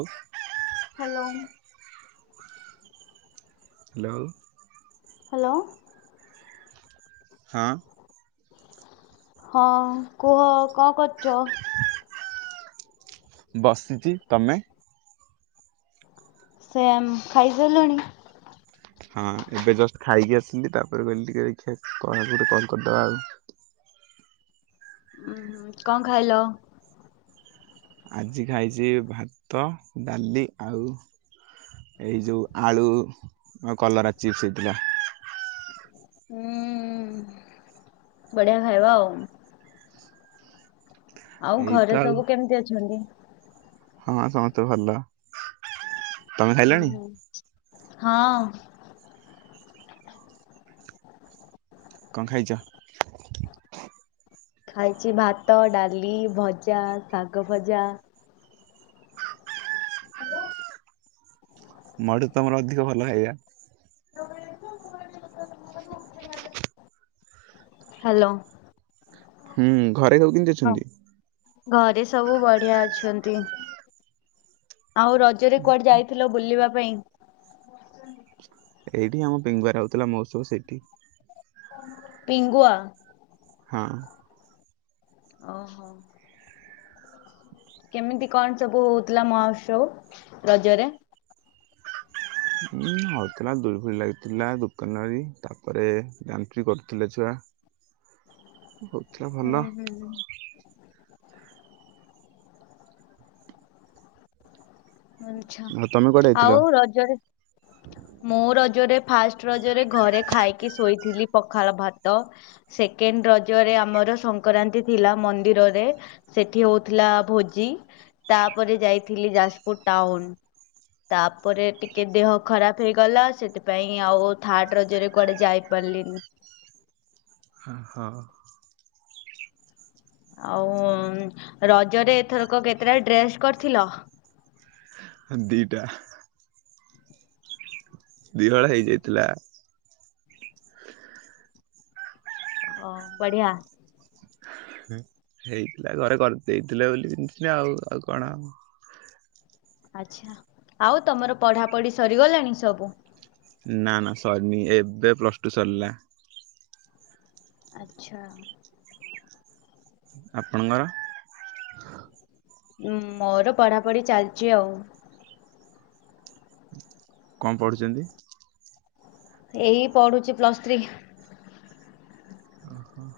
ଓ। Hello. Hello. Hello. ହଁ। ହଁ କୁହ କଣ କରୁଛ? [unintelligible] ବସିଛି ତମେ। ସେ ମେ ଖାଇସାରିଲୁଣି। ହଁ ଏବେ ଜଷ୍ଟ ଖାଇକି ଆସିଲି ତାପରେ କହିଲି ଟିକେ ଦେଖିବା କଢା କୁଢ଼ି କଲ କରିଦେବା ଆଉ। ଉୁଁ ହୁଁ କଣ ଖାଇଲ? ଆଜି ଖାଇଛି ଭାତ, ଡାଲି, ଆଉ। ଏଇ ଯୋଉ ଆଳୁ, କଲରା ଚିପ୍ସ ହେଇଥିଲା। ହୁଁ, ବଢିଆ ଖାଇବା ଆଉ। ଆଉ ଏଇତ ଘରେ ଆଉ ସବୁ କେମିତି ଅଛନ୍ତି? ହଁ ସମସ୍ତେ ଭଲ। ତମେ ହୁଁ, ଖାଇଲଣି ହୁଁ, ହଁ। କଁ ଖାଇଚ? ଖାଇଛି ଭାତ, ଡାଲି, ଭଜା, ଶାଗ ଭଜା ହ୍ୟାଲୋ। ମୋଠୁ ତମର ଅଧିକ ଭଲ ହାଇଆ। [inaudible] ହ୍ୟାଲୋ। ହୁଁ ହୁଁ, ଘରେ ସବୁ କେମିତି ହଁ ଅଛନ୍ତି? ଘରେ ସବୁ ବଢିଆ ଅଛନ୍ତି। ଆଉ ରଜରେ କୁଆଡେ ଯାଇଥିଲ ବୁଲିବା ପାଇଁ? ଏଇଠି ଆମ ପିଙ୍ଗୁଆରେ ହଉଥିଲା ମହୋତ୍ସବ ସେଇଠି। ପିଙ୍ଗୁଆ? ହଁ। ଓହୋ। କେମିତି କଣ ସବୁ ହଉଥିଲା ମହୋତ୍ସବ, ରଜରେ ହଉଥିଲା ଦୋଳି ଫୋଳି ଲାଗିଥିଲା, ଦୋକାନ ବାଡ଼ି ତାପରେ ଡ୍ୟାନସ ବି କରୁଥିଲେ ଛୁଆ। ହଉଥିଲା ହୁଁ ଭଲ। ହୁଁ। ଆଚ୍ଛା, ଆଉ ତମେ କୁଆଡେ ଯାଇଥିଲ? ଆଉ ରଜରେ ମୁଁ ରଜରେ ଫାଷ୍ଟ ରଜରେ ଘରେ ଖାଇକି ଶୋଇଥିଲି, ପଖାଳ ଭାତ ସେକେଣ୍ଡ ରଜରେ ଆମର ସଂଙ୍କରାନ୍ତି ଥିଲା ମନ୍ଦିରରେ ସେଠି ହଉଥିଲା ଭୋଜି, ତାପରେ ଯାଇଥିଲି ଯାଜପୁର ଟାଉନ। ତାପରେ ଟିକେ ଦେହ ଖରାପ ହେଇଗଲା, ସେଥିପାଇଁ ଆଉ ଥାର୍ଡ ରଜରେ କୁଆଡେ ଯାଇ ପାରିଲିନି। ହଁ। ଆଉ ରଜରେ ଏଥରକ କେତେଟା ଡ୍ରେସ କରିଥିଲ? ଦିଇଟା। ଦି ହଳ ହେଇଯାଇଥିଲା। ଅ ବଢିଆ। ହେଇଥିଲା ଘରେ କରିଦେଇଥିଲେ ବୋଲି ପିନ୍ଧୁଥିଲି ଆଉ, ଆଉ କଣ? ଆଚ୍ଛା, ଆଉ ତମର ପଢାପଢି ସରିଗଲାଣି ସବୁ? ନା ନା ସରିନି, ଏବେ ପ୍ଲସ ଟୁ ସରିଲା। ଆଚ୍ଛା। ଆପଣଙ୍କର? ଉଁ ମୋର ପଢାପଢି ଚାଲିଛି ଆଉ। କଣ ପଢ଼ୁଛନ୍ତି? ଏଇ ପଢୁଛି ପ୍ଲସ୍ ଥ୍ରୀ। ଅହ।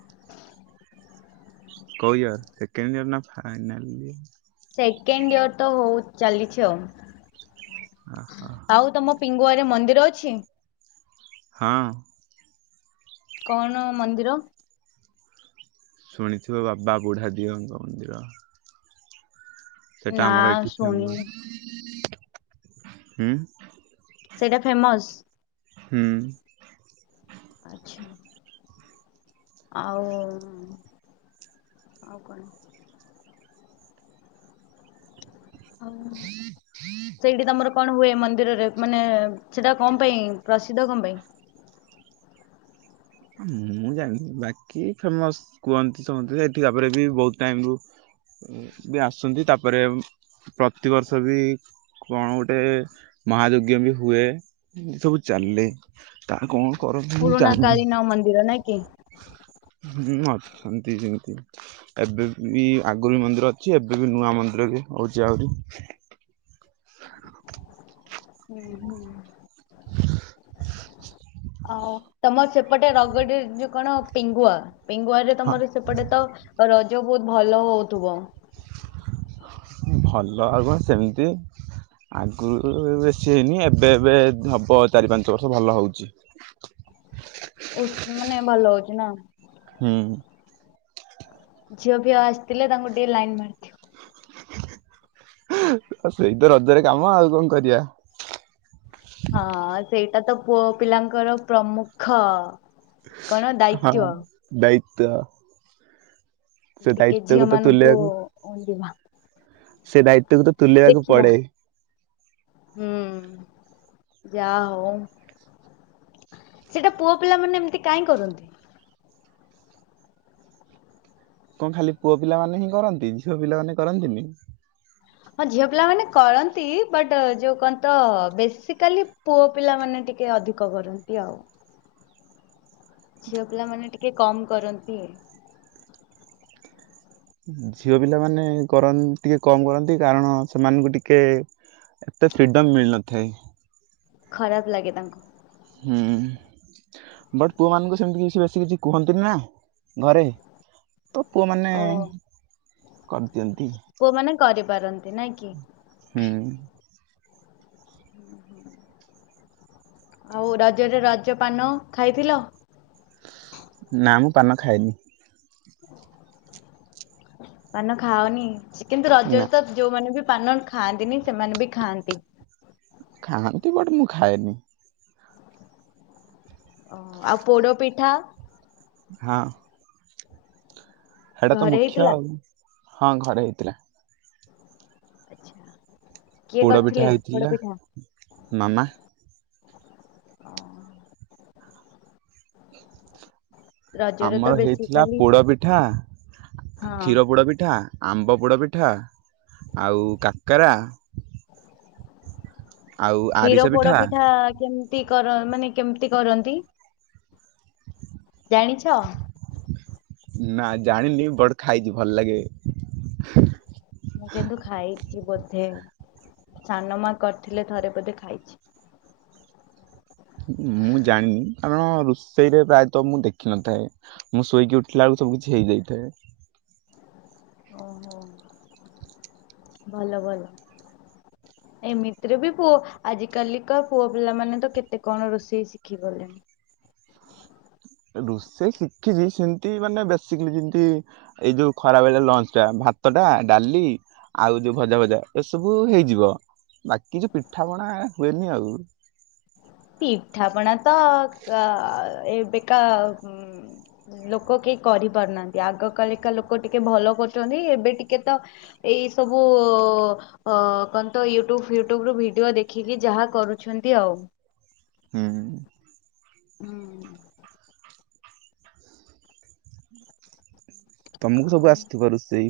କୋଉ ଇୟର, ସେକେଣ୍ଡ ଇୟର ନା ଫାଇନାଲ ଇୟର? ସେକେଣ୍ଡ ଇୟର ତ ହଉ ଚାଲିଛି ଆଉ, ଓହୋ। ଆଉ ତମ ପିଙ୍ଗୁଆରେ ମନ୍ଦିର ଅଛି? ହଁ। କଣ ମନ୍ଦିର? ଶୁଣିଥିବ ବାବା ବୁଢ଼ା ଝିଅଙ୍କ ମନ୍ଦିର। ସେଟା ନା ଆମର ଏଠି ଫେମସ୍ ଶୁଣିନି ଉଁ ସେଇଟା ଫେମସ୍ ହୁଁ। ଆଚ୍ଛା। ଆଉ ଆଉ କଣ ଆଉ ହୁଁ। [unintelligible] ସେଇଠି ତମର କଣ ହୁଏ ମନ୍ଦିରରେ ମାନେ ସେଟା କଣ ପାଇଁ ପ୍ରସିଦ୍ଧ କଣ ପାଇଁ? ମୁଁ ଜାଣିନି ବାକି ଫେମସ୍ କୁହନ୍ତି ସମସ୍ତେ ସେଠିକା ପରେ ବି ବହୁତ୍ ଟାଇମ୍ ରୁ ବି ଆସୁଛନ୍ତି ତାପରେ ପ୍ରତିବର୍ଷ ବି କଣ ଗୋଟେ ମହାଯଜ୍ଞ ବି ହୁଏ ଏସବୁ ଚାଲେ। ତାହା କଣ କରନ୍ତି ମୁଁ ପୁରୁଣା ଜାଣିନି। କାଳୀନ ମନ୍ଦିର ନାଇଁ କି ହୁ ମା ଶାନ୍ତି ସେମିତି। [inaudible] ଏବେ ବି ଆଗରୁ ବି ମନ୍ଦିର ଅଛି ଏବେ ବି ନୂଆ ମନ୍ଦିର ବି ହଉଛି ଆହୁରି। ହ। [inaudible] ହୁଁ ହୁଁ। [unintelligible] ଆଉ ତମର ସେପଟେ ରଗଡିରେ ଯୋଉ କଣ ପିଙ୍ଗୁଆ ପିଙ୍ଗୁଆରେ ହଁ ତମର ସେପଟେ ତ ରଜ ବହୁତ୍ ଭଲ ହଉଥିବ। ଭଲ ଆଉ କଣ ସେମିତି। ଆଗରୁ ବେଶୀ ହେଇନି ଏବେ ଏବେ ହବ ଚାରି ପାଞ୍ଚ ବର୍ଷ ଭଲ ହଉଛି। କୋଉ ମାନେ ଭଲ ହଉଛି ନା ହୁଁ। ଝିଅ ଫିଅ ଆସିଥିଲେ ତାଙ୍କୁ ଟିକେ ଲାଇନ୍ ମାରିଥିବ। [inaudible] ସେଇତ ରଜରେ କାମ ଆଉ କଣ କରିଆ ହଁ ସେଇଟା ତ ପୁଅ ପିଲାଙ୍କର ପ୍ରମୁଖ। କଣ ହଁ ଦାୟିତ୍ଵ ଦାୟିତ୍ଵ ସେ ଦାୟିତ୍ଵକୁ ତ ତୁଲେଇଆ କୁ ଓଡିିବା। [inaudible] ସେ ଦାୟିତ୍ୱକୁ ତ ତୁଲିବାକୁ ପଡେ। ହୁଁ ଯା ହଉ। ସେଇଟା ପୁଅ ପିଲାମାନେ ଏମିତି କାଇଁ କରନ୍ତି କଣ ଖାଲି ପୁଅ ପିଲା ମାନେ ହିଁ କରନ୍ତି ଝିଅ ପିଲାମାନେ କରନ୍ତିନି ହଁ ଝିଅ ପିଲା ମାନେ କରନ୍ତି ବଟ୍ ଯୋଉ କହନ୍ତି ତ ବେସିକାଲି ପୁଅ ପିଲା ମାନେ ଟି କେ ଅଧିକ କରନ୍ତି ଆଉ। ଝିଅ ପିଲାମାନେ ଟିକେ କମ୍ କରନ୍ତି। ଝିଅ ପିଲାମାନେ କରନ୍ତି ଟିକେ କମ୍ କରନ୍ତି କାରଣ ସେମାନଙ୍କୁ ଟିକେ ଏତେ ଫ୍ରିଡ଼ମ୍ ମିଳିନଥାଏ। ଖରାପ୍ ଲାଗେ ତାଙ୍କୁ। ହୁଁ ବଟ୍ ପୁଅମାନଙ୍କୁ ସେମିତି କିଛି ବେଶୀ କିଛି କୁହନ୍ତିନି ନା ଘରେ ତ ପୁଅ ମାନେ ଓ କରିଦିଅନ୍ତି। ପୁଅ ମାନେ କରି ପାରନ୍ତି ନାଇଁ କି ହୁଁ। ହୁଁ ହୁଁ। ଆଉ ରଜରେ ରଜ ପାନ ଖାଇଥିଲ। ନା ମୁଁ ପାନ ଖାଏନି। ପାନ ଖାଏନି କିନ୍ତୁ ନା ରଜରେ ତ ଯୋଉମାନେ ବି ପାନ ଖାଆନ୍ତିନି ସେମାନେ ବି ଖାଆନ୍ତି। ଖାଆନ୍ତି ବଟ୍ ମୁଁ ଖାଏନି। ଓ ଆଉ ପୋଡ ପିଠା। ହଁ। ସେଇଟା ତ ଘରେ ମୁଖ୍ୟ ହେଇଥିଲା ଆଉ ହଁ ଘରେ ହେଇଥିଲା। ଆଛା। ପୋଡ଼ ପିଠା ହେଇଥିଲା ମାମା। ଓ, ରଜରେ ତ ଆମର ହେଇଥିଲା ବେସିକାଲି ପୋଡ ପିଠା। ହଁ କ୍ଷୀର ପୋଡ଼ ପିଠା ଆମ୍ବ ପୋଡ଼ପିଠା ଆଉ କାକରା। ଆଉ କ୍ଷୀର ଆରିସା ପୋଡ ପିଠା କେମତି କର ମାନେ କେମିତି କରନ୍ତି ଜାଣିଛ। ନା ଜାଣିନି ବଟ୍ ଖାଇଛି ଭଲ ଲାଗେ। ମୁଁ କିନ୍ତୁ ଖାଇଛି ବୋଧେ ସାନ ମା କରିଥିଲେ ଥରେ ବୋଧେ ଖାଇଛି। ମୁଁ ଜାଣିନି କାରଣ ରୋଷେଇରେ ପ୍ରାୟତଃ ମୁଁ ଦେଖିନଥାଏ। ମୁଁ ଶୋଇକି ଉଠିଲା ବେଳୁ ସବୁ କିଛି ହେଇଯାଇଥାଏ। ଓହୋ ଭଲ ଭଲ। ଏମିତିରେ ବି ପୁଅ ଆଜିକାଲିକା ପୁଅ ପିଲାମାନେ ତ କେତେ କଣ ରୋଷେଇ ଶି କି ଗଲେଣି। ରୋଷେଇ ଶିଖିଛି ସେମିତି ମାନେ ବସିକିଲି ଯେମତି ଏଇ ଯୋଉ ଖରା ବେଳେ ଲଞ୍ଚ ଟା ଭାତ ଟା ଡାଲି ଆଉ ଯୋଉ ଭଜା ଭଜା ଏସବୁ ହେଇଯିବ ବାକି ଯୋଉ ପିଠା ପଣା ହୁଏନି ଆଉ। ପିଠାପଣା ତ ଏବେକା ଲୋକ କେହି କରିପାରୁ ନାହାନ୍ତି ଆଗ କାଳିକା ଲୋକ ଟିକେ ଭଲ କରୁଚନ୍ତି ଏବେ ଟିକେ ତ ଏଇ ସବୁ ଅ କଣ ତ ୟୁଟ୍ୟୁବ ଫିୟୁଟ୍ୟୁବ ରୁ ଭିଡିଓ ଦେଖିକି ଯାହା କରୁଛନ୍ତି ଆଉ। ହୁଁ। ହୁଁ। ତମକୁ ସବୁ ଆଉ ଆସିଥିବ ରୋଷେଇ।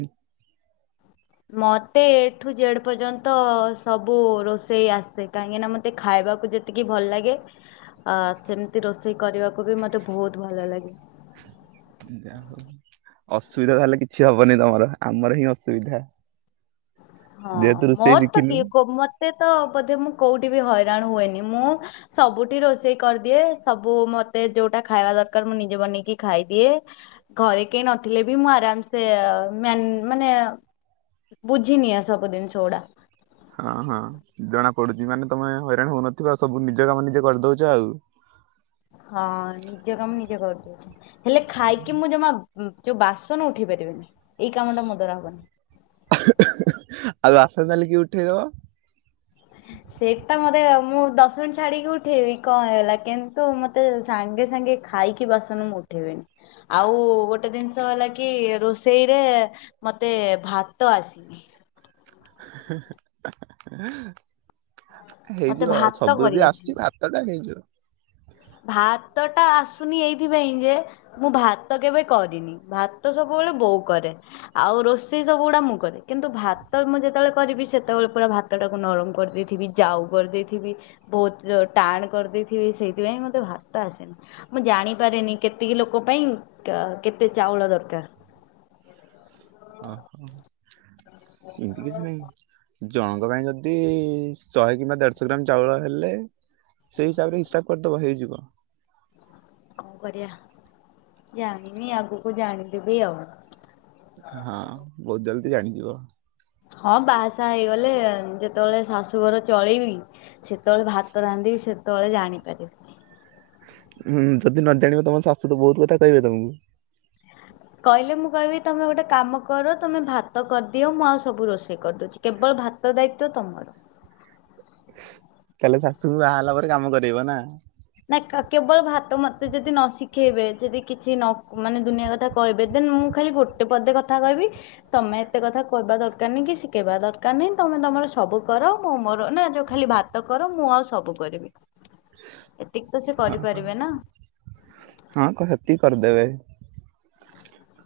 ମତେ ଏଠୁ ଜେଡ ପର୍ଯ୍ୟନ୍ତ ସବୁ ରୋଷେଇ ଆସେ କାହିଁକିନା ମତେ ଖାଇବାକୁ ଯେତେ ଏତିକି ଭଲ ଲାଗେ ଆ ସେମିତି ରୋଷେଇ କରିବାକୁ ବି ମତେ ବହୁତ୍ ଭଲ ଲାଗେ। ଯା ହଉ ଅସୁବିଧା ତାହେଲେ କିଛି ହବନି ତମର ଆମର ହିଁ ଅସୁବିଧା। ହଁ ଯେହେତୁ ରୋଷେଇ ମୋର ତ ଶିଖିନୁ କିଏ କୋ ମତେ ତ ବୋଧେ ମୁଁ କୋଉଠି ବି ହଇରାଣ ହୁଏନି ମୁଁ ସବୁଠି ରୋଷେଇ କରିଦିଏ ସବୁ ମତେ ଯୋଉଟା ଖାଇବା ଦରକାର ମୁଁ ନିଜେ ବନେଇକି ଖାଇଦିଏ। ଘରେ କେହି ନଥିଲେ ବି ମୁଁ ଆରାମସେ ମ୍ୟା ମାନେ ବୁଝିନିଏ ଆ ସବୁ ଜିନିଷ ଉଡା। ହଁ ହଁ ଜଣା ପଡୁଛି ମାନେ ତମେ ହଇରାଣ ହଉନଥିବ ସବୁ ନିଜ କାମ ନିଜେ କରିଦଉଛ ଆଉ। ହଁ ନିଜେ କାମ ନିଜେ କରିଦେଇଛି। ହେଲେ ଖାଇକି ମୁଁ ଜମା ଯୋଉ ବାସନ ଉଠେଇ ପାରିବିନି ଏଇ କାମ ଟା ମୋ ଦ୍ଵାରା ହବନି। ଆଉ ଆସନ କାଲି କିଏ ଉଠେଇବ। ସେଇଟା ମତେ ମୁଁ ଦଶ ମିନିଟ୍ ଛାଡିକି ଉଠେଇବି କଣ ହେଲା କିନ୍ତୁ ମତେ। ସାଙ୍ଗେ ସାଙ୍ଗେ ଖାଇକି ବାସନ ମୁଁ ଉଠେଇବିନି। ଆଉ ଗୋଟେ ଜିନିଷ ହେଲା କି ରୋଷେଇରେ। ମତେ ଭାତ ଆସିନି। ମତେ ହେଇଯିବ ଭାତ ସବୁ ଯଦି କରି ଆସୁଛି ଆସିନି। ଭାତ। ତଟା ହେଇଯିବ। ଭାତ ଟା ଆସୁନି ଏଇଥିପାଇଁ ଯେ। ମୁଁ ଭାତ କେବେ କରିନି ଭାତ ସବୁବେଳେ ବୋଉ କରେ। ଆଉ ରୋଷେଇ ସବୁ ଗୁଡା ମୁଁ କରେ କିନ୍ତୁ ଭାତ ମୁଁ ଯେତେବେଳେ କରିବି ସେତେବେଳେ ପୁରା ଭାତ। ଟାକୁ ନରମ କରିଦେଇଥିବି ଯାଉ କରିଦେଇଥିବି ବହୁତ୍ ଟାଣ କରିଦେଇଥିବି ସେଇ। ସେଥିପାଇଁ ମୋତେ ଭାତ ଆସେନି। ମୁଁ ଜାଣିପାରେନି କେତିକି ଲୋକ ପାଇଁ କେତେ ଚାଉଳ ଦରକାର। ଓହୋ ସେମିତି କିଛି ନାହିଁ। ଜଣଙ୍କ ପାଇଁ ଯଦି ଶହେ କିମ୍ବା ଦେଢଶହ ଗ୍ରାମ ଚାଉଳ ହେଲେ। ସେଇ ହିସାବରେ ହିସାବ କରିଦବ ହେଇଯିବ। କଣ କରିବା ଜାଣିନି ଆଗକୁ ଜାଣିଦେବି ଆଉ। ହଁ ବହୁତ୍ ଜଲ୍ଦି ଜାଣିଯିବ। ହଁ ବାହାସାହା ହେଇଗଲେ ଯେତେବେଳେ ଶାଶୁଘର ଚଳେଇବି। ସେତବେଳେ ଭାତ ରାନ୍ଧିବି ସେତବେଳେ ଜାଣିପାରିବି। ହୁଁ ଯଦି ନ ଜାଣିବ ତମ ଶାଶୁ ତ ବହୁତ କଥା କହିବେ ତମକୁ। କହିଲେ ମୁଁ କହିବି ତମେ ଗୋଟେ କାମ କର ତମେ ଭାତ କରିଦିଅ ମୁଁ ଆଉ ସବୁ ରୋଷେଇ କରିଦଉଛି। କେବଳ ଭାତ ଦାୟିତ୍ୱ ତମର। ତାହେଲେ ଶାଶୁଙ୍କୁ ବାହାହେଲା ପରେ କାମ କରେଇବ ନା। ନା କେବଳ ଭାତ ମତେ ଯଦି ନ ଶିଖେଇବେ ଯଦି କିଛି ନ ମାନେ ଦୁନିଆ କଥା। କହିବେ ଦେନ୍ ମୁଁ ଖାଲି ଗୋଟେ ପଦେ କଥା କହିବି। ତମେ ଏତେ କଥା କହିବା ଦରକାର ନାହିଁ କି ଶିଖେଇବା ଦରକାର ନାହିଁ ତମେ ତମର ସବୁ କର ମୁଁ ମୋର ନା ଯୋଉ ଖାଲି ଭାତ। -କର ମୁଁ ଆଉ ସବୁ କରିବି। ଏତିକି ତ ସେ ଓହୋ କରିପାରିବେ ନା ହଁ ହେତିକି କରିଦେବେ।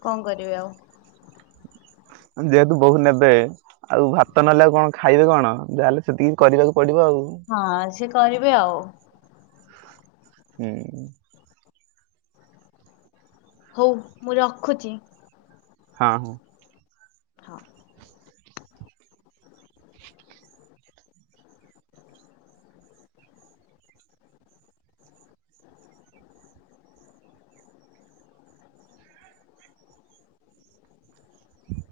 କଣ କରିବି ଆଉ। ଯେହେତୁ ବୋହୂ ନେବେ ଆଉ ଭାତ ନେଲେ ଆଉ କଣ। ଖାଇବେ କଣ ଯାହେଲେ ସେତିକି କରିବାକୁ ପଡ଼ିବ ଆଉ। ହଁ ସିଏ କରିବେ ଆଉ। ହୁଁ। ହୋଉ ମୁଁ ରଖୁଛି। ହଁ ହଁ। ହଁ। ହ [inaudible]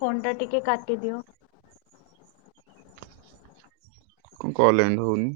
ଫୋନ୍ ଟା ଟିକେ କାଟିଦିଅ। କଣ କଲ୍ ଏଣ୍ଡ୍ ହୋଉନି।